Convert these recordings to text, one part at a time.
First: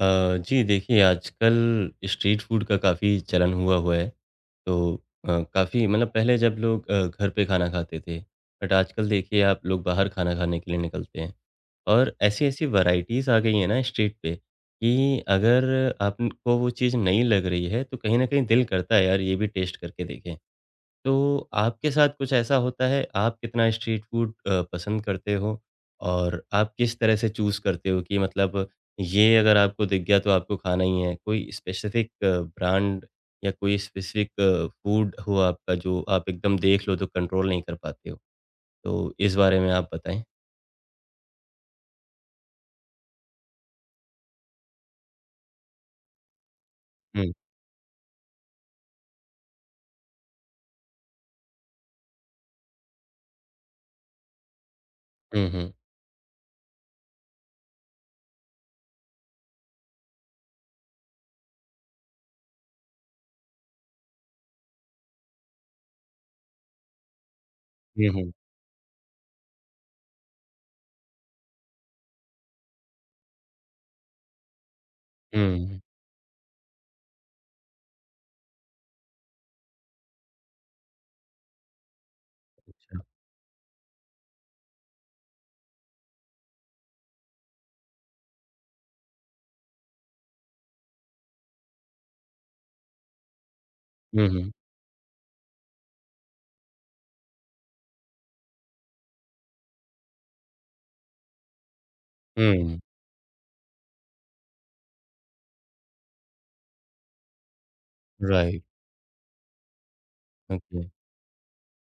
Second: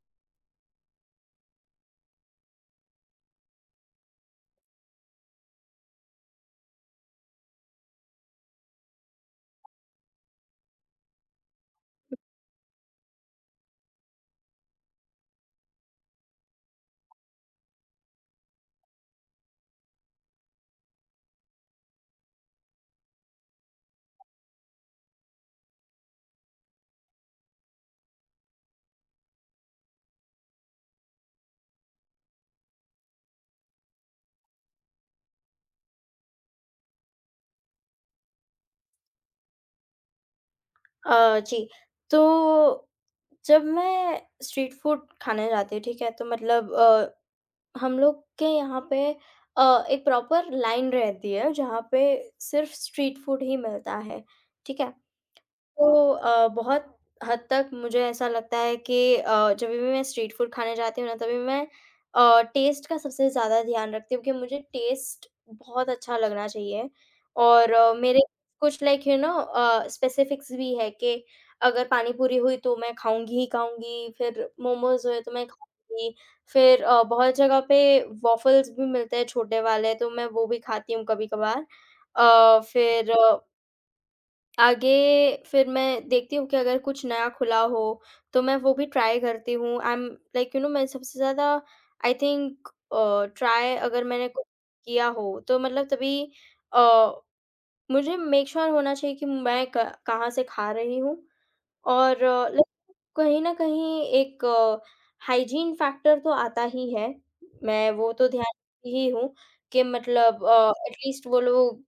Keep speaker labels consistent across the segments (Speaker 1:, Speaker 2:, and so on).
Speaker 1: जी देखिए, आजकल street food का काफ़ी चलन हुआ हुआ है। तो काफ़ी मतलब पहले जब लोग घर पे खाना खाते थे, बट आजकल देखिए आप लोग बाहर खाना खाने के लिए निकलते हैं। और ऐसी-ऐसी वैराइटीज़ आ गई हैं ना स्ट्रीट पे कि अगर आपन को वो चीज़ नई लग रही है, तो कहीं न कहीं दिल करता है यार ये भी टेस्ट करके देखें। तो आपके साथ कुछ ऐसा होता है, आप कितना स्ट्रीट फूड पसंद करते हो? और आप किस तरह से चूज़ करते हो कि मतलब ये अगर आपको दिख गया तो आपको खाना ही है? कोई स्पेसिफ़िक ब्रांड या कोई स्पेसिफ़िक फूड हो आपका जो आप एकदम देख लो तो कंट्रोल नहीं कर पाते हो? तो इस बारे में आप बताएँ।
Speaker 2: जी। तो जब मैं स्ट्रीट फूड खाने जाती हूँ, ठीक है? तो मतलब
Speaker 1: हुँ,
Speaker 2: अ, हम लोग के यहाँ पे एक प्रॉपर लाइन रहती है, जहाँ पे सिर्फ़ स्ट्रीट फूड ही मिलता है, ठीक है?
Speaker 1: हुँ, हुँ।
Speaker 2: तो बहुत हद तक मुझे ऐसा लगता है कि जब भी मैं स्ट्रीट फूड खाने जाती हूँ ना तभी मैं टेस्ट का सबसे ज़्यादा ध्यान रखती हूँ कि मुझे टेस्ट बहुत अच्छा लगना चाहिए। और
Speaker 1: हुँ,
Speaker 2: मेरे
Speaker 1: हुँ।
Speaker 2: कुछ लाइक यू नो स्पेसिफिक्स भी है कि अगर पानी पूरी हुई तो मैं खाऊंगी ही खाऊंगी। फिर मोमोज हुए तो मैं
Speaker 1: हुँ,
Speaker 2: खाऊंगी। फिर बहुत जगह पे वॉफल्स भी मिलते हैं छोटे वाले, तो मैं वो भी खाती हूँ कभी कभार। फिर आगे फिर मैं देखती हूँ कि अगर कुछ नया खुला हो, तो मैं वो भी ट्राई करती हूँ। I am like you know मैं सबसे ज़्यादा, आई थिंक, ट्राई, अगर
Speaker 1: हुँ,
Speaker 2: मैंने कुछ
Speaker 1: हुँ,
Speaker 2: किया हो, तो मतलब तभी अ, मुझे मेक श्योर होना चाहिए कि मैं क कहाँ से खा रही हूँ। और लाइक
Speaker 1: हुँ।
Speaker 2: कहीं न कहीं एक हाइजीन फैक्टर तो आता ही है। मैं वो तो ध्यान
Speaker 1: राइट,
Speaker 2: रखती ही हूँ कि मतलब
Speaker 1: ओके।
Speaker 2: एट लीस्ट वो लोग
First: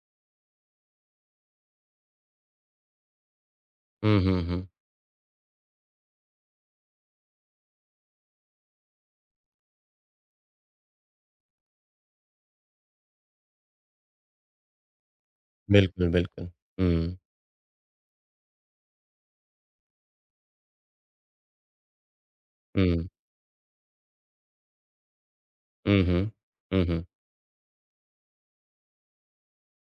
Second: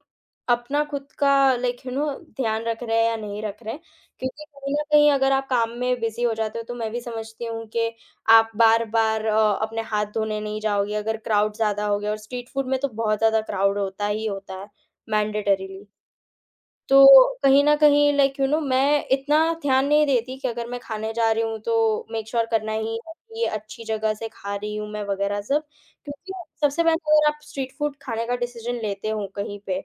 Speaker 2: अपना खुद का लाइक यू नो ध्यान रख रहे हैं या नहीं रख रहे हैं।
Speaker 1: हुँ, हुँ,
Speaker 2: क्योंकि
Speaker 1: हुँ।
Speaker 2: कहीं न कहीं अगर आप काम में बिज़ी हो जाते हो, तो मैं भी समझती हूँ कि आप बार-बार अपने हाथ धोने नहीं जाओगे अगर क्राउड ज़्यादा हो गया, और स्ट्रीट फूड में तो बहुत ज़्यादा क्राउड होता ही होता है मैंडेटरीली।
Speaker 1: बिल्कुल, बिल्कुल। हुँ,
Speaker 2: तो कहीं न कहीं लाइक यू नो मैं इतना ध्यान नहीं देती कि अगर मैं खाने जा रही हूँ तो मेक श्योर करना ही
Speaker 1: हुँ।
Speaker 2: है कि ये अच्छी जगह से खा रही हूँ मैं वगैरह सब।
Speaker 1: हुँ, हुँ।
Speaker 2: क्योंकि सबसे
Speaker 1: हुँ,
Speaker 2: पहले
Speaker 1: हुँ।
Speaker 2: अगर आप स्ट्रीट फूड खाने का डिसीज़न लेते हो कहीं पे,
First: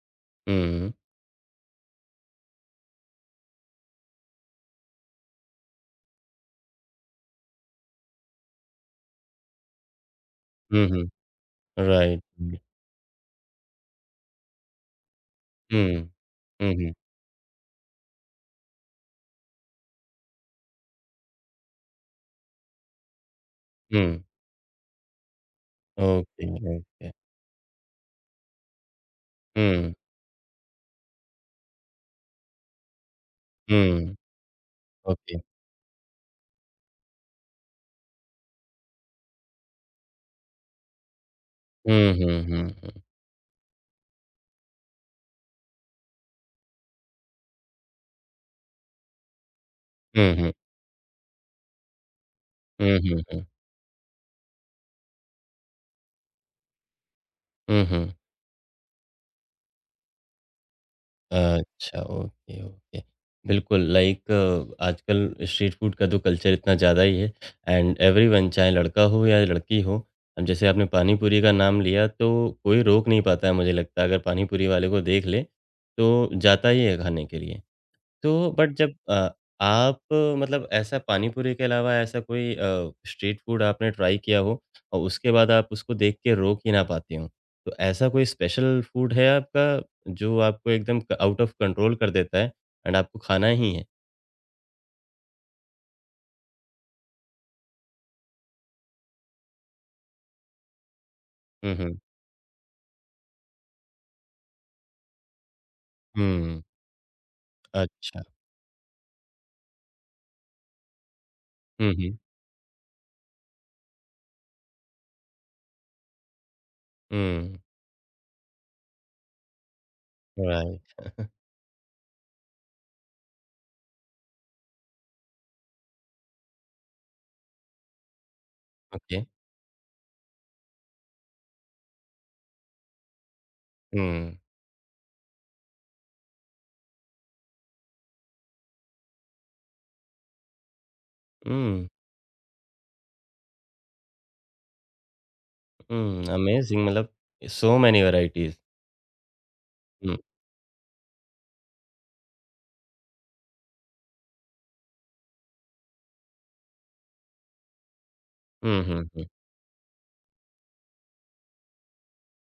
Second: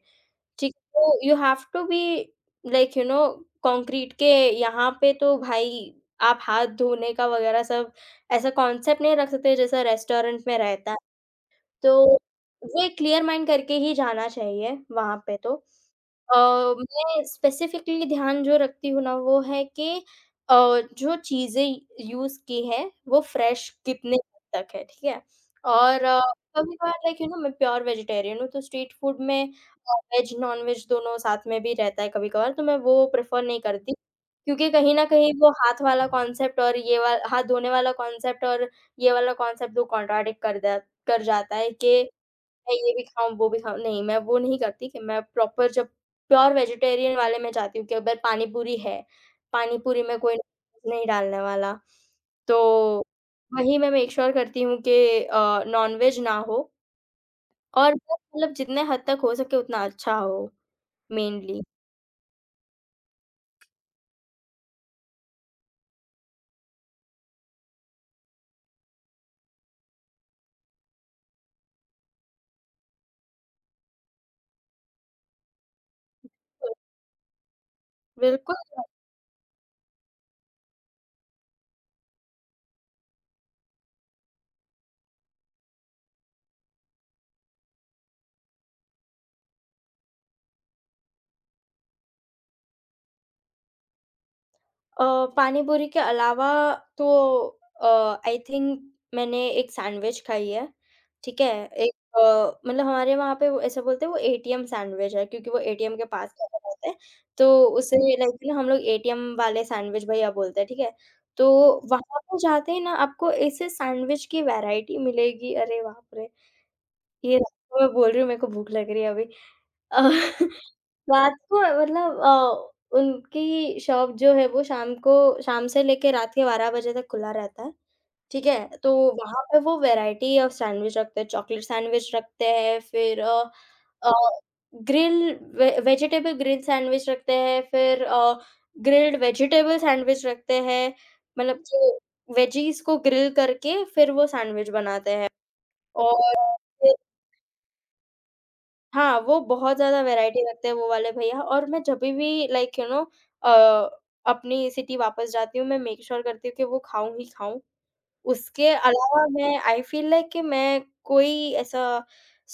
Speaker 2: ठीक
Speaker 1: हुँ,
Speaker 2: है,
Speaker 1: हुँ।
Speaker 2: तो you have to be like you know concrete. के यहाँ पे तो भाई आप हाथ धोने का वगैरह सब ऐसा कॉन्सेप्ट नहीं रख सकते जैसा रेस्टोरेंट में
Speaker 1: हुँ,
Speaker 2: रहता है।
Speaker 1: हुँ।
Speaker 2: तो
Speaker 1: राइट,
Speaker 2: वो एक क्लियर माइंड करके ही जाना चाहिए वहाँ पे तो। अ,
Speaker 1: हुँ, हुँ, हुँ,
Speaker 2: मैं स्पेसिफिकली ध्यान जो रखती हूँ ना वो है कि अ, जो चीज़ें यूज़ की हैं वो फ्रेश
Speaker 1: हुँ।
Speaker 2: कितने हद तक है, ठीक है? और
Speaker 1: ओके,
Speaker 2: कभी-कभार
Speaker 1: ओके।
Speaker 2: लाइक यू नो मैं प्योर वेजिटेरियन हूँ, तो स्ट्रीट फूड में
Speaker 1: हुँ,
Speaker 2: वेज नॉन-वेज दोनों साथ में भी रहता है कभी-कभार, तो मैं वो प्रेफ़र नहीं करती।
Speaker 1: हुँ।
Speaker 2: क्योंकि कहीं न कहीं
Speaker 1: ओके।
Speaker 2: वो हाथ वाला कॉन्सेप्ट और ये वा हाथ धोने वाला कॉन्सेप्ट और ये वाला कॉन्सेप्ट, वो कॉन्ट्राडिक्ट कर द कर जाता है कि
Speaker 1: हुँ, हुँ, हुँ,
Speaker 2: मैं ये
Speaker 1: हुँ।
Speaker 2: भी खाऊँ, वो भी खाऊँ। नहीं, मैं वो नहीं करती कि मैं प्रॉपर, जब प्योर वेजिटेरियन वाले में जाती हूँ कि अगर पानी पूरी है, पानी पूरी में
Speaker 1: हुँ,
Speaker 2: कोई
Speaker 1: हुँ।
Speaker 2: नहीं डालने वाला,
Speaker 1: हुँ,
Speaker 2: तो
Speaker 1: हुँ, हुँ।
Speaker 2: वही मैं मेक श्योर करती हूँ कि नॉनवेज ना हो
Speaker 1: हुँ,
Speaker 2: और
Speaker 1: हुँ।
Speaker 2: बस मतलब जितने हद तक हो सके उतना अच्छा हो मेनली।
Speaker 1: अच्छा, ओके, ओके। बिल्कुल लाइक आजकल स्ट्रीट फूड का तो कल्चर इतना ज़्यादा ही है एंड एवरीवन चाहे लड़का हो या लड़की हो, अब जैसे आपने पानी पूरी का नाम लिया तो कोई रोक नहीं पाता है मुझे लगता है अगर पानी पूरी वाले को देख ले, तो जाता ही है खाने के लिए। तो
Speaker 2: बिल्कुल।
Speaker 1: बट जब आप मतलब ऐसा पानी पूरी के अलावा ऐसा कोई स्ट्रीट फूड आपने ट्राई किया हो और उसके बाद आप उसको देख के रोक ही ना पाते हो। तो ऐसा कोई स्पेशल फूड है आपका, जो आपको एकदम क आउट ऑफ कंट्रोल कर देता है एंड आपको खाना ही है?
Speaker 2: अ, पानी-पूरी के अलावा तो अ, आई थिंक मैंने एक सैंडविच खाई है, ठीक है?
Speaker 1: हुँ,
Speaker 2: एक
Speaker 1: हुँ।
Speaker 2: मतलब हमारे वहाँ पे वो ऐसा बोलते हैं, वो एटीएम सैंडविच है क्योंकि वो एटीएम के पास का
Speaker 1: हुँ,
Speaker 2: बनाते हैं, तो उसे
Speaker 1: अच्छा।
Speaker 2: लाइक ना हम लोग एटीएम वाले सैंडविच भैया बोलते हैं, ठीक है? तो
Speaker 1: हुँ, हुँ।
Speaker 2: वहाँ पे जाते ही ना आपको ऐसे सैंडविच की वैरायटी मिलेगी, अरे बाप रे! ये रात
Speaker 1: हुँ,
Speaker 2: को मैं बोल रही हूँ, मेरे को भूख लग रही है अभी। अ,
Speaker 1: राइट,
Speaker 2: रात को मतलब उनकी शॉप जो है वो शाम से लेके रात के 12 बजे तक खुला रहता है, ठीक है? तो
Speaker 1: ओके।
Speaker 2: वहाँ पे वो वैरायटी ऑफ सैंडविच रखते हैं, चॉकलेट सैंडविच रखते हैं, फिर अ,
Speaker 1: हुँ,
Speaker 2: ग्रिल वे वेजिटेबल ग्रिल सैंडविच रखते हैं, फिर ग्रिल्ड वेजिटेबल सैंडविच रखते हैं, मतलब
Speaker 1: हुँ,
Speaker 2: जो वेजीज़ को ग्रिल करके फिर वो सैंडविच बनाते हैं।
Speaker 1: हुँ,
Speaker 2: और
Speaker 1: अमेज़िंग
Speaker 2: फिर
Speaker 1: मतलब सो मेनी वैराइटीज़।
Speaker 2: हाँ, वो बहुत ज़्यादा
Speaker 1: हुँ,
Speaker 2: वैराइटी रखते हैं वो वाले भैया, और मैं जभी भी लाइक यू नो अ, अपनी सिटी वापस जाती हूँ, मैं मेक श्योर करती हूँ कि वो खाऊँ ही खाऊँ। उसके
Speaker 1: हुँ, हुँ, हुँ,
Speaker 2: अलावा मैं आई फ़ील लाइक कि मैं कोई ऐसा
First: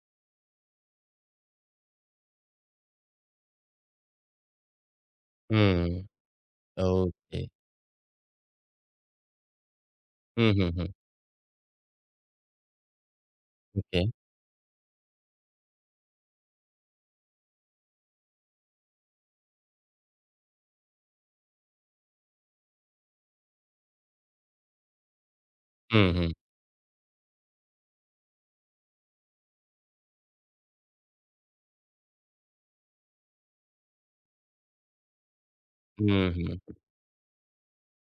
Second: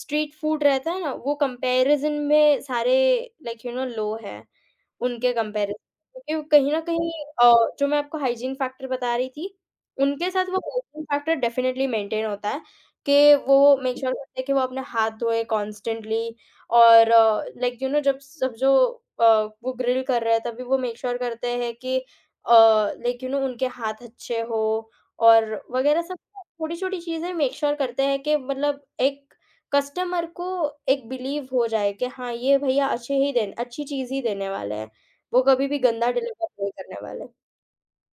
Speaker 2: स्ट्रीट फूड रहता है ना, वो कंपैरिज़न में सारे लाइक यू नो लो है, उनके कंपैरिज़न।
Speaker 1: हुँ,
Speaker 2: क्योंकि वो कहीं न कहीं,
Speaker 1: ओके।
Speaker 2: जो मैं आपको हाइजीन फैक्टर बता रही थी, उनके साथ
Speaker 1: हुँ,
Speaker 2: वो
Speaker 1: hmm, hmm,
Speaker 2: hygiene factor definitely maintain होता है कि वो मेक
Speaker 1: ओके।
Speaker 2: श्योर करते हैं कि वो अपने हाथ धोए कॉन्स्टेंटली। और लाइक यू नो जब सब, जो अ, वो ग्रिल कर रहे हैं तभी वो मेक श्योर करते हैं कि लाइक यू नो उनके हाथ अच्छे हो, और वगैरह
Speaker 1: हुँ,
Speaker 2: सब
Speaker 1: हुँ।
Speaker 2: छोटी-छोटी चीज़ें मेक श्योर करते हैं कि मतलब एक कस्टमर को एक बिलीव हो जाए कि हाँ, ये भैया अच्छे ही, देन अच्छी चीज़ ही देने वाले हैं। वो कभी भी गंदा
Speaker 1: हुँ,
Speaker 2: डिलीवर
Speaker 1: हुँ।
Speaker 2: नहीं करने वाले।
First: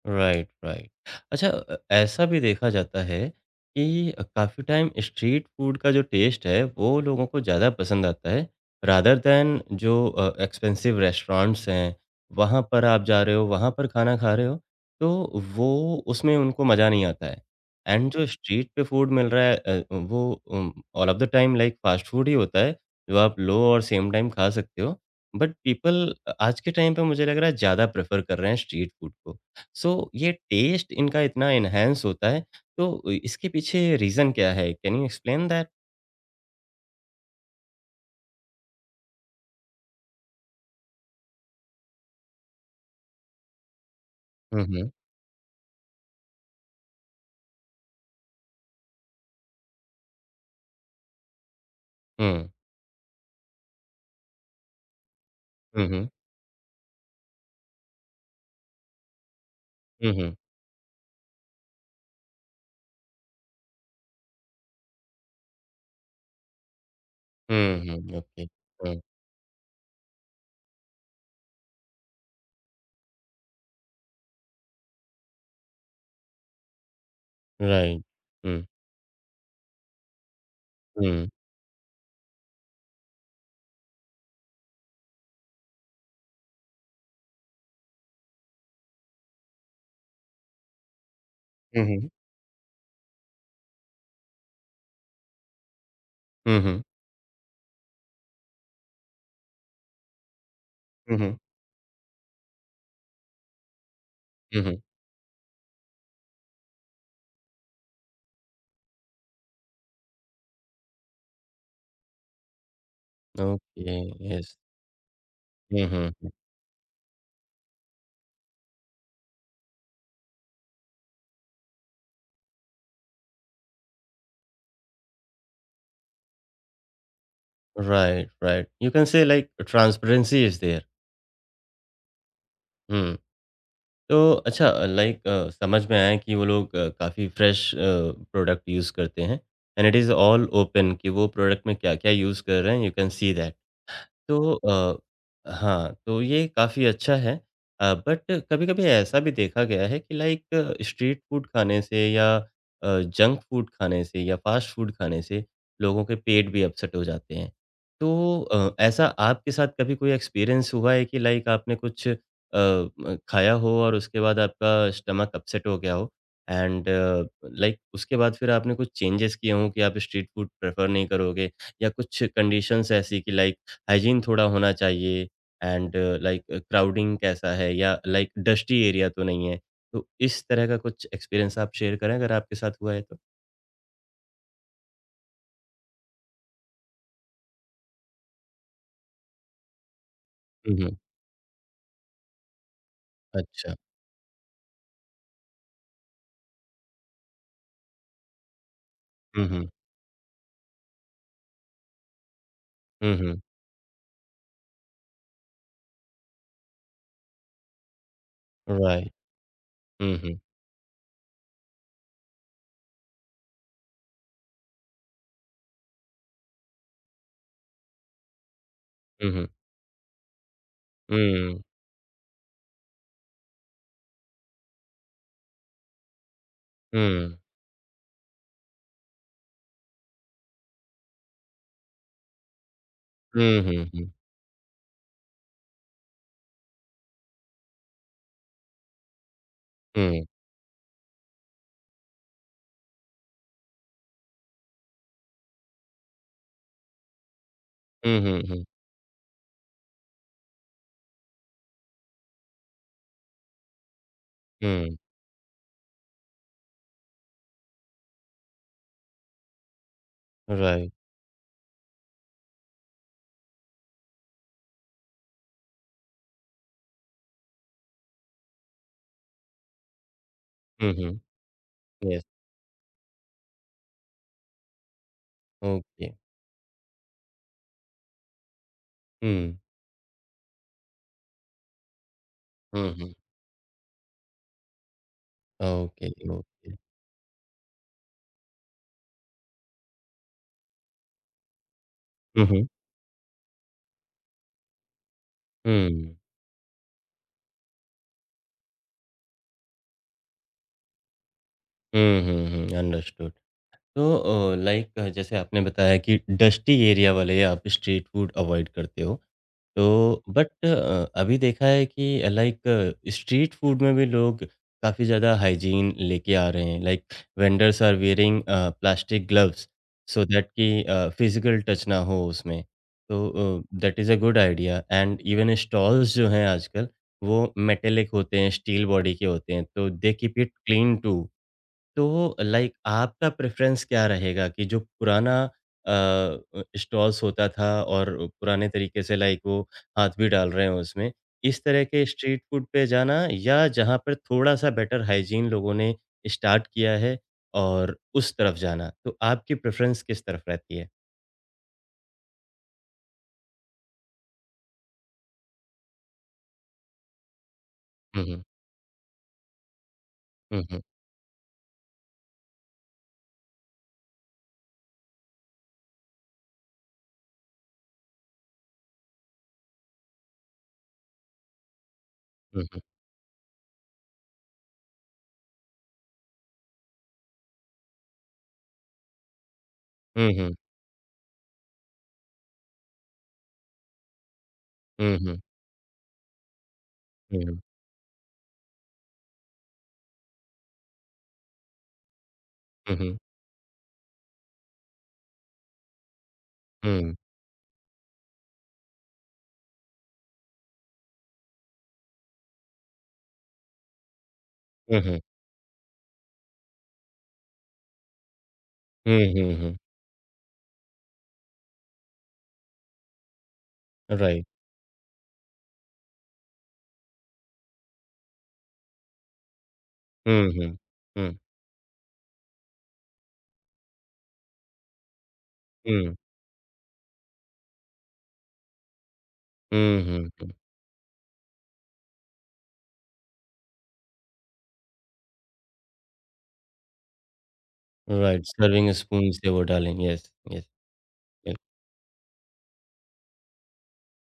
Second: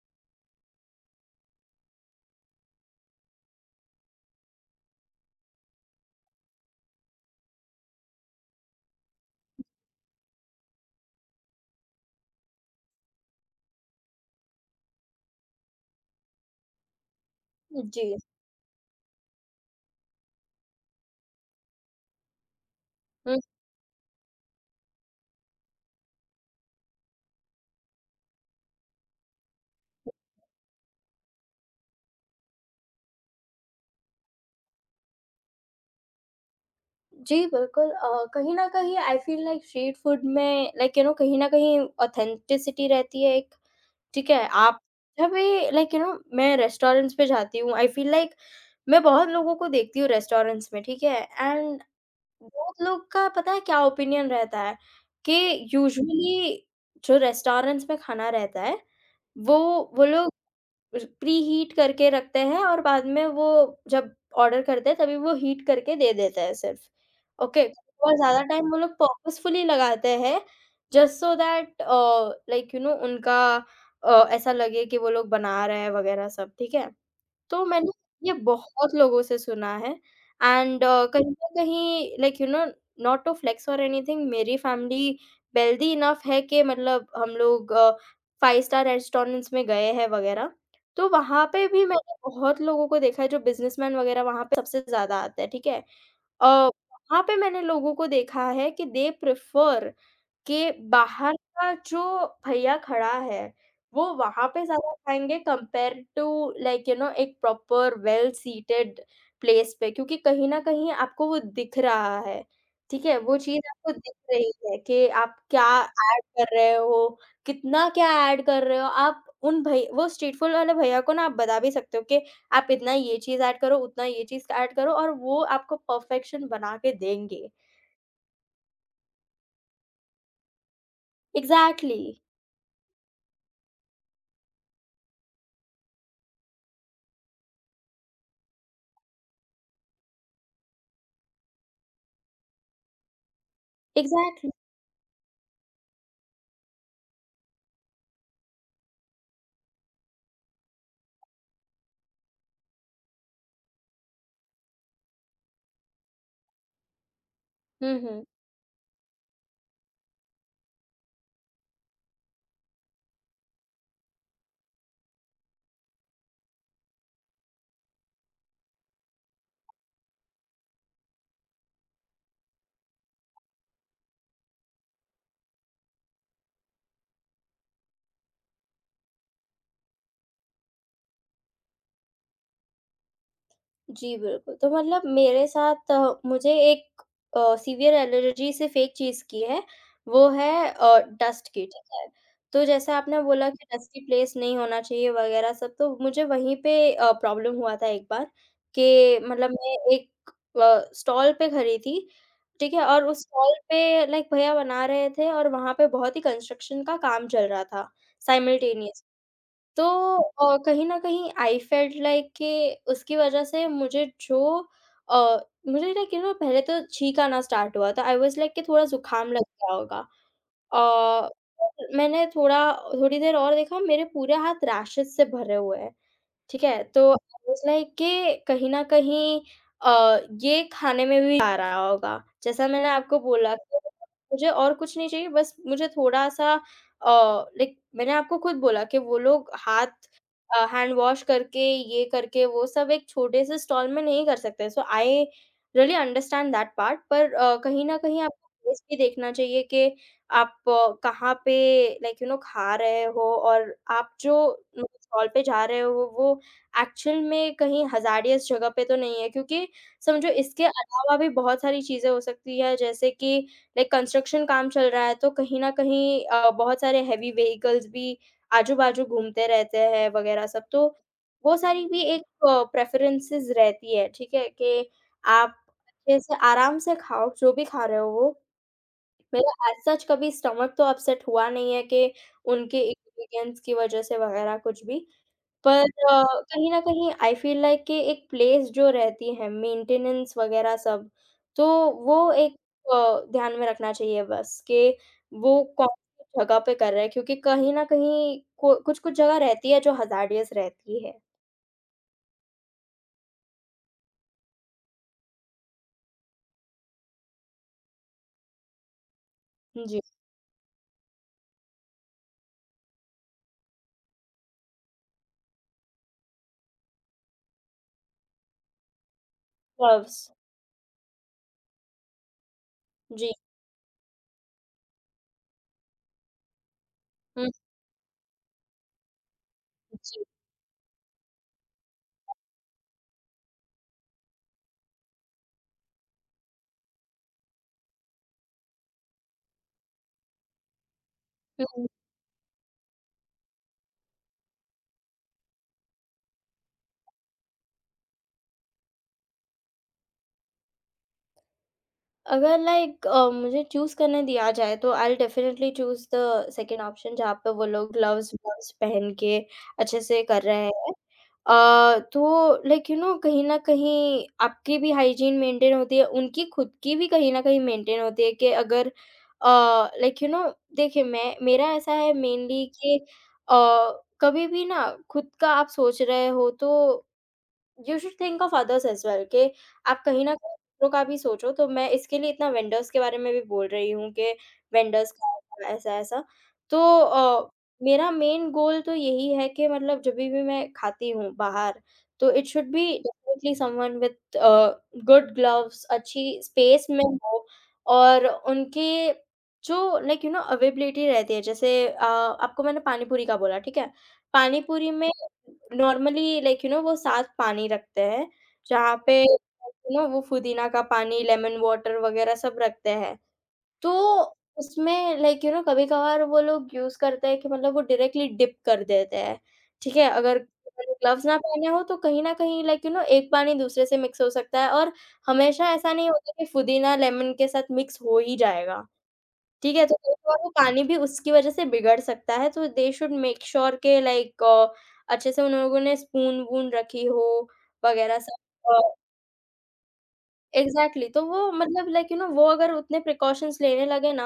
Speaker 1: Right, right. अच्छा ऐसा भी देखा जाता है कि काफ़ी टाइम स्ट्रीट फूड का जो टेस्ट है, वो लोगों को ज़्यादा पसंद आता है, रादर दैन जो एक्सपेंसिव रेस्टोरेंट्स हैं, वहाँ पर आप जा रहे हो, वहाँ पर खाना खा रहे हो, तो वो उसमें उनको मज़ा नहीं आता है। एंड
Speaker 2: जी।
Speaker 1: जो स्ट्रीट पे फूड मिल रहा है वो all of the time like fast food ही होता है, जो
Speaker 2: हुँ।
Speaker 1: आप लो और सेम टाइम खा सकते हो। बट पीपल आज के टाइम पे मुझे लग रहा है ज़्यादा प्रेफ़र कर रहे हैं स्ट्रीट फूड को। सो ये टेस्ट इनका इतना एनहांस होता है, तो इसके पीछे रीज़न क्या है? Can you explain that?
Speaker 2: जी, बिल्कुल, कहीं न कहीं I feel like street food में लाइक यू नो कहीं न कहीं ऑथेंटिसिटी रहती है एक, ठीक है?
Speaker 1: हुँ,
Speaker 2: आप,
Speaker 1: हुँ।
Speaker 2: जब भी लाइक यू नो मैं रेस्टोरेंट्स पे जाती हूँ, आई फ़ील लाइक मैं बहुत लोगों को देखती हूँ रेस्टोरेंट्स में, ठीक है? एंड
Speaker 1: हुँ।
Speaker 2: बहुत लोग का पता है क्या ओपिनियन रहता है कि
Speaker 1: हुँ, हुँ।
Speaker 2: यूजुअली जो रेस्टोरेंट्स में खाना रहता है, वो वो
Speaker 1: हुँ,
Speaker 2: लोग
Speaker 1: हुँ।
Speaker 2: प्रीहीट करके रखते हैं और बाद में वो जब ऑर्डर करते हैं तभी वो हीट करके दे देते हैं सिर्फ। ओके।
Speaker 1: हुँ,
Speaker 2: और
Speaker 1: हुँ।
Speaker 2: ज़्यादा
Speaker 1: ओके।
Speaker 2: टाइम वो लोग
Speaker 1: हुँ,
Speaker 2: पर्पसफुली लगाते हैं just so that like you know उनका ऐसा लगे कि वो लोग बना रहे हैं वगैरह सब, ठीक है? तो मैंने
Speaker 1: राइट।
Speaker 2: ये
Speaker 1: हुँ,
Speaker 2: बहुत लोगों से सुना है, एंड
Speaker 1: हुँ।
Speaker 2: कहीं न कहीं like you know not to flex और एनीथिंग, मेरी फैमिली वेल्दी इनफ है कि मतलब हम लोग 5 स्टार रेस्टोरेंट्स में गए हैं वगैरह, तो वहाँ पे भी
Speaker 1: हुँ, हुँ।
Speaker 2: मैंने बहुत लोगों को देखा है, जो बिज़नेसमैन वगैरह वहाँ पे सबसे ज़्यादा आता है, ठीक है?
Speaker 1: हुँ,
Speaker 2: अ,
Speaker 1: हुँ।
Speaker 2: वहाँ पे मैंने लोगों को देखा है कि दे प्रेफर के
Speaker 1: हुँ,
Speaker 2: बाहर
Speaker 1: हुँ।
Speaker 2: का जो भैया खड़ा है, वो वहाँ
Speaker 1: हुँ,
Speaker 2: पे
Speaker 1: हुँ।
Speaker 2: ज़्यादा खाएँगे compare to like you know एक प्रॉपर वेल सीटेड प्लेस पे, क्योंकि कहीं न कहीं आपको वो दिख रहा है, ठीक है? वो चीज़ आपको
Speaker 1: ओके,
Speaker 2: दिख रही
Speaker 1: यस।
Speaker 2: है कि आप क्या
Speaker 1: हुँ,
Speaker 2: ऐड
Speaker 1: हुँ।
Speaker 2: कर रहे हो, कितना क्या ऐड कर रहे हो, आप उन भई वो स्ट्रीट फूड वाले भैया को ना आप बता भी सकते हो कि आप इतना ये चीज़ ऐड करो, उतना ये चीज़ ऐड करो, और वो आपको परफ़ेक्शन बना के देंगे।
Speaker 1: Right, right. You can say like transparency is there.
Speaker 2: Exactly,
Speaker 1: हुँ। तो अच्छा लाइक समझ में आया कि वो लोग काफ़ी फ्रेश प्रोडक्ट यूज़ करते हैं and it is all open कि वो प्रोडक्ट में क्या-क्या यूज़ कर रहे हैं, you can see that.
Speaker 2: Exactly.
Speaker 1: तो हाँ, तो ये काफ़ी अच्छा है बट कभी-कभी ऐसा भी देखा गया है कि लाइक स्ट्रीट फूड खाने से या जंक फूड खाने से या फास्ट फूड खाने से लोगों के पेट भी अपसेट हो जाते हैं।
Speaker 2: हुँ,
Speaker 1: तो
Speaker 2: हुँ।
Speaker 1: ऐसा आपके साथ कभी कोई एक्सपीरियंस हुआ है कि लाइक आपने कुछ म खाया हो और उसके बाद आपका स्टमक अपसेट हो गया हो एंड लाइक उसके बाद फिर आपने कुछ चेंजेस किए हों कि आप स्ट्रीट फूड प्रेफ़र नहीं करोगे या कुछ कंडीशंस ऐसी कि लाइक हाइजीन थोड़ा होना चाहिए एंड लाइक क्राउडिंग कैसा है या लाइक डस्टी एरिया तो नहीं है? तो इस तरह का कुछ एक्सपीरियंस आप शेयर करें अगर आपके साथ हुआ है तो?
Speaker 2: जी, बिल्कुल। तो मतलब मेरे साथ मुझे एक सीवियर एलर्जी सिर्फ़ एक चीज़ की है, वो है
Speaker 1: हुँ, हुँ।
Speaker 2: डस्ट की, ठीक है? तो जैसे आपने बोला कि
Speaker 1: अच्छा।
Speaker 2: डस्टी प्लेस नहीं होना चाहिए वगैरह सब, तो मुझे वहीं पे प्रॉब्लम हुआ था एक बार कि
Speaker 1: हुँ,
Speaker 2: मतलब
Speaker 1: हुँ।
Speaker 2: मैं एक स्टॉल पे खड़ी थी, ठीक है? और
Speaker 1: हुँ,
Speaker 2: उस
Speaker 1: हुँ।
Speaker 2: स्टॉल पे लाइक भैया बना रहे थे और वहाँ पे बहुत ही कंस्ट्रक्शन का काम चल रहा था, साइमल्टेनियस।
Speaker 1: राइट।
Speaker 2: तो
Speaker 1: हुँ, हुँ।
Speaker 2: कहीं न कहीं आई फेल्ट लाइक कि उसकी वज़ह से मुझे जो, अ, मुझे लाइक यू नो पहले तो छींक आना स्टार्ट हुआ था। आई वाज़ लाइक कि थोड़ा ज़ुकाम
Speaker 1: हुँ,
Speaker 2: लग
Speaker 1: हुँ।
Speaker 2: गया होगा। अ,
Speaker 1: हुँ,
Speaker 2: मैंने थोड़ा थोड़ी देर और देखा, मेरे पूरे हाथ रैशेज़ से भरे हुए हैं। ठीक है, तो
Speaker 1: हुँ।
Speaker 2: आई वाज़ लाइक कि कहीं न कहीं अ, ये खाने में भी आ रहा होगा। जैसा मैंने आपको बोला
Speaker 1: हुँ,
Speaker 2: कि
Speaker 1: हुँ, हुँ।
Speaker 2: मुझे और कुछ नहीं चाहिए, बस मुझे थोड़ा-सा लाइक, मैंने आपको खुद बोला कि वो लोग
Speaker 1: हुँ।
Speaker 2: हैंड वॉश करके, ये करके, वो सब एक छोटे से स्टॉल में नहीं कर सकते। So I really understand that part, पर कहीं न कहीं
Speaker 1: हुँ, हुँ,
Speaker 2: आपको
Speaker 1: हुँ।
Speaker 2: प्लेस भी देखना चाहिए कि आप कहाँ पे लाइक यू नो खा रहे हो, और आप जो
Speaker 1: हुँ।
Speaker 2: स्टॉल पे जा रहे हो, वो एक्चुअल में कहीं हज़ारियत जगह पे तो नहीं है, क्योंकि समझो इसके
Speaker 1: राइट।
Speaker 2: अलावा भी बहुत सारी चीज़ें हो सकती है, जैसे कि लाइक कंस्ट्रक्शन काम चल रहा है तो कहीं न कहीं बहुत सारे हेवी व्हीकल्स भी आजू-बाजू घूमते रहते हैं वग़ैरह सब। तो
Speaker 1: हुँ, हुँ।
Speaker 2: वो सारी भी एक
Speaker 1: यस।
Speaker 2: प्रेफ़रेंसेस रहती है, ठीक है? कि आप
Speaker 1: ओके।
Speaker 2: अच्छे से आराम से खाओ, जो भी खा रहे हो वो। मेरा
Speaker 1: हुँ।
Speaker 2: एज़ सच कभी स्टमक तो अपसेट हुआ नहीं है कि उनके
Speaker 1: हुँ, हुँ।
Speaker 2: इंग्रीडिएंट्स की वज़ह से वग़ैरह कुछ भी। पर
Speaker 1: ओके,
Speaker 2: अ, कहीं
Speaker 1: ओके।
Speaker 2: न कहीं आई फ़ील लाइक कि एक प्लेस जो रहती है मेंटेनेंस वग़ैरह सब, तो वो
Speaker 1: हुँ,
Speaker 2: एक
Speaker 1: हुँ।
Speaker 2: ध्यान में रखना चाहिए बस कि वो
Speaker 1: हुँ।
Speaker 2: कौन-सी जगह पे कर रहे हैं, क्योंकि कहीं न कहीं को कुछ-कुछ जगह रहती है जो हज़ार्डियस रहती है।
Speaker 1: हुँ, हुँ, हुँ। अंडरस्टूड। तो लाइक जैसे आपने बताया कि डस्टी एरिया वाले आप स्ट्रीट फूड अवॉइड करते हो।
Speaker 2: जी,
Speaker 1: तो बट अभी देखा है कि लाइक स्ट्रीट फूड में भी लोग काफ़ी ज़्यादा हाइजीन लेके आ रहे हैं। Like vendors are wearing plastic gloves
Speaker 2: clubs.
Speaker 1: So that कि फिज़िकल टच ना हो उसमें। तो
Speaker 2: जी,
Speaker 1: that is a good idea and even stalls जो हैं आजकल
Speaker 2: हुँ,
Speaker 1: वो मेटालिक होते हैं, स्टील बॉडी के होते हैं। तो दे
Speaker 2: जी,
Speaker 1: कीप इट क्लीन टू। तो लाइक आपका प्रेफ़रेंस क्या रहेगा कि जो पुराना स्टॉल्स होता था और पुराने तरीके से लाइक वो हाथ भी डाल रहे हैं उसमें, इस तरह
Speaker 2: हुँ।
Speaker 1: के स्ट्रीट फूड पे जाना या जहाँ पर थोड़ा-सा बेटर हाइजीन लोगों ने स्टार्ट किया है और उस तरफ जाना? तो आपकी प्रेफ़रेंस किस तरफ रहती है?
Speaker 2: अगर लाइक मुझे चूज़ करने दिया जाए तो I will definitely choose the second option, जहाँ पे वो लोग
Speaker 1: हुँ, हुँ।
Speaker 2: ग्लव्स-व्लव्स पहन के अच्छे से कर
Speaker 1: हुँ,
Speaker 2: रहे
Speaker 1: हुँ।
Speaker 2: हैं। तो लाइक यू नो कहीं न कहीं आपकी भी हाइजीन मेंटेन होती है, उनकी खुद की भी कहीं न कहीं मेंटेन होती है कि अगर अ, लाइक यू नो, देखिए, मैं, मेरा ऐसा है
Speaker 1: हुँ,
Speaker 2: मेनली
Speaker 1: हुँ।
Speaker 2: कि कभी भी ना खुद का आप सोच रहे हो, तो you should think of others as well कि आप कहीं न
Speaker 1: हुँ,
Speaker 2: कहीं दूसरों का भी सोचो, तो मैं इसके लिए इतना वेंडर्स के बारे में भी बोल रही हूँ कि वेंडर्स
Speaker 1: हुँ।
Speaker 2: का ऐसा-ऐसा। तो
Speaker 1: हुँ, हुँ।
Speaker 2: मेरा मेन गोल तो यही है कि मतलब जभी भी मैं खाती हूँ बाहर, तो इट शुड बी
Speaker 1: हुँ, हुँ।
Speaker 2: Definitely someone with good gloves, अच्छी स्पेस
Speaker 1: हुँ,
Speaker 2: में
Speaker 1: हुँ।
Speaker 2: हो। और उनके जो लाइक यू नो अवेबिलिटी रहती है, जैसे आपको मैंने पानी पूरी का बोला, ठीक है? पानी पूरी
Speaker 1: हुँ,
Speaker 2: में
Speaker 1: हुँ।
Speaker 2: नॉर्मली लाइक यू नो वो साथ पानी रखते हैं, जहाँ पे
Speaker 1: हुँ, हुँ, हुँ।
Speaker 2: यू नो वो पुदीना का पानी, लेमन वाटर वग़ैरह सब रखते हैं। तो
Speaker 1: राइट।
Speaker 2: उसमें लाइक यू नो कभी-कभार वो लोग यूज़ करते हैं कि मतलब वो डायरेक्टली डिप कर देते हैं, ठीक है? अगर
Speaker 1: हुँ, हुँ।
Speaker 2: ग्लव्स ना
Speaker 1: हुँ।
Speaker 2: पहने हो तो कहीं न कहीं लाइक यू नो एक पानी दूसरे से मिक्स हो सकता है, और हमेशा ऐसा नहीं
Speaker 1: हुँ।
Speaker 2: होता कि पुदीना लेमन के साथ मिक्स हो ही जाएगा। ठीक है? तो
Speaker 1: हुँ,
Speaker 2: कई
Speaker 1: हुँ,
Speaker 2: बार वो
Speaker 1: हुँ।
Speaker 2: पानी भी उसकी वज़ह से बिगड़ सकता है, तो दे शुड मेक श्योर के लाइक अच्छे से उन लोगों ने स्पून-वून रखी हो वग़ैरह
Speaker 1: Right,
Speaker 2: सब। अ,
Speaker 1: serving spoons they were darling. Yes, yes,
Speaker 2: exactly, तो वो
Speaker 1: yes.
Speaker 2: मतलब लाइक यू नो वो अगर उतने प्रिकॉशंस लेने लगे ना,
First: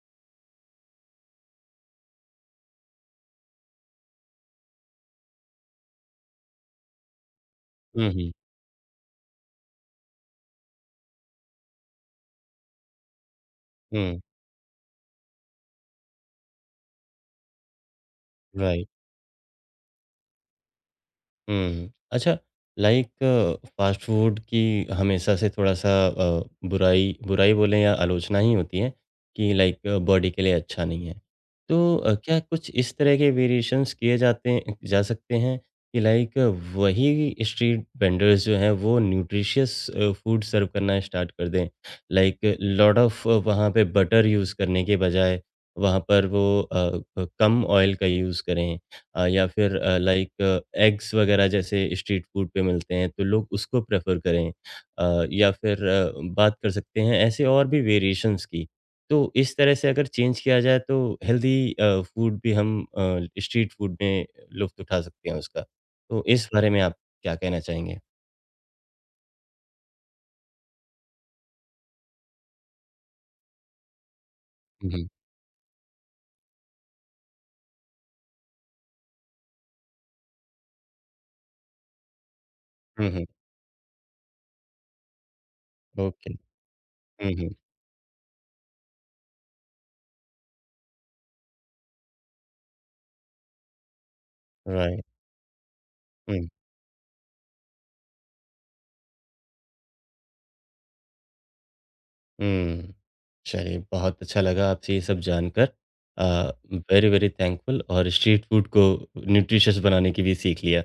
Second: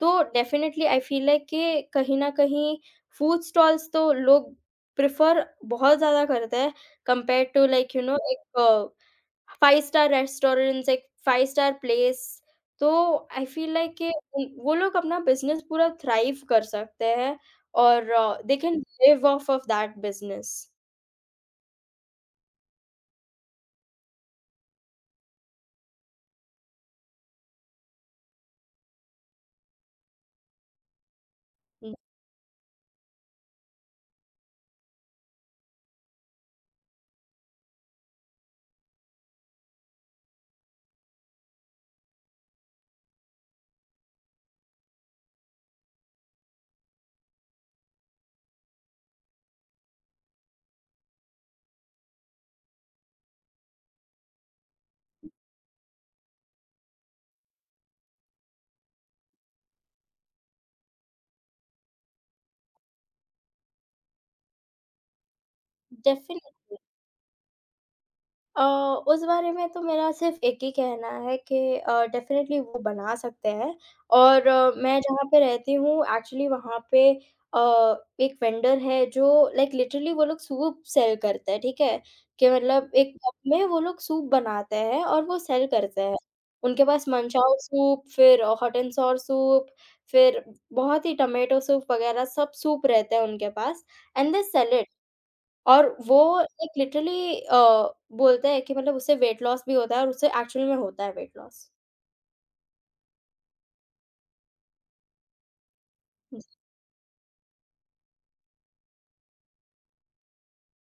Speaker 2: तो डेफ़िनेटली आई फ़ील लाइक कि कहीं न कहीं फूड स्टॉल्स तो लोग प्रेफ़र बहुत ज़्यादा करते हैं compare to like you know
Speaker 1: Mhm,
Speaker 2: एक 5 स्टार रेस्टोरेंट्स, एक 5 स्टार प्लेस, तो आई फ़ील लाइक कि
Speaker 1: mm,
Speaker 2: उन वो लोग अपना बिज़नेस पूरा थ्राइव कर सकते हैं, और they can
Speaker 1: right.
Speaker 2: Live off off that business.
Speaker 1: हुँ। अच्छा लाइक फ़ास्ट फ़ूड की हमेशा से थोड़ा-सा बुराई बुराई बोलें या आलोचना ही होती है कि लाइक बॉडी के लिए अच्छा नहीं है। तो क्या कुछ इस तरह के वेरिएशंस किए जाते हैं जा सकते हैं कि लाइक वही स्ट्रीट वेंडर्स जो हैं वो न्यूट्रिशियस फ़ूड सर्व करना स्टार्ट कर दें? लाइक लॉट ऑफ वहाँ पे बटर यूज़ करने के बजाय वहाँ पर वो क कम ऑयल का यूज़ करें या फिर लाइक एग्स वगैरह जैसे स्ट्रीट फूड पे मिलते हैं तो लोग उसको प्रेफ़र करें। या फिर बात कर सकते हैं ऐसे और भी वेरिएशंस की। तो इस तरह से अगर चेंज किया जाए तो हेल्दी फूड भी हम स्ट्रीट फूड में लुफ़्त उठा सकते हैं उसका। तो
Speaker 2: डेफिन
Speaker 1: इस बारे में आप क्या कहना चाहेंगे?
Speaker 2: अ, उस बारे में तो मेरा सिर्फ़ एक ही कहना है कि डेफ़िनेटली वो बना सकते हैं, और
Speaker 1: हुँ,
Speaker 2: मैं
Speaker 1: हुँ।
Speaker 2: जहाँ पे रहती हूँ एक्चुअली वहाँ पे एक वेंडर है जो लाइक लिटरली, वो लोग सूप सेल करते हैं, ठीक है? कि मतलब
Speaker 1: हुँ,
Speaker 2: एक
Speaker 1: हुँ।
Speaker 2: कप में वो लोग सूप बनाते हैं और वो सेल करते हैं।
Speaker 1: ओके।
Speaker 2: उनके पास
Speaker 1: हुँ, हुँ।
Speaker 2: मंचाओ सूप, फिर हॉट एंड सॉर सूप, फिर बहुत ही टोमेटो सूप वग़ैरह सब सूप रहते हैं उनके पास, and they sell it.
Speaker 1: Right.
Speaker 2: और वो
Speaker 1: हुँ,
Speaker 2: एक लिटरली बोलते हैं कि मतलब उससे वेट लॉस भी होता है, और उससे एक्चुअल में होता है वेट लॉस।
Speaker 1: हुँ। चलिए, बहुत अच्छा लगा आपसे ये सब जानकर। अ, वेरी, वेरी थैंकफुल और स्ट्रीट फूड को न्यूट्रिशियस बनाने की भी सीख लिया।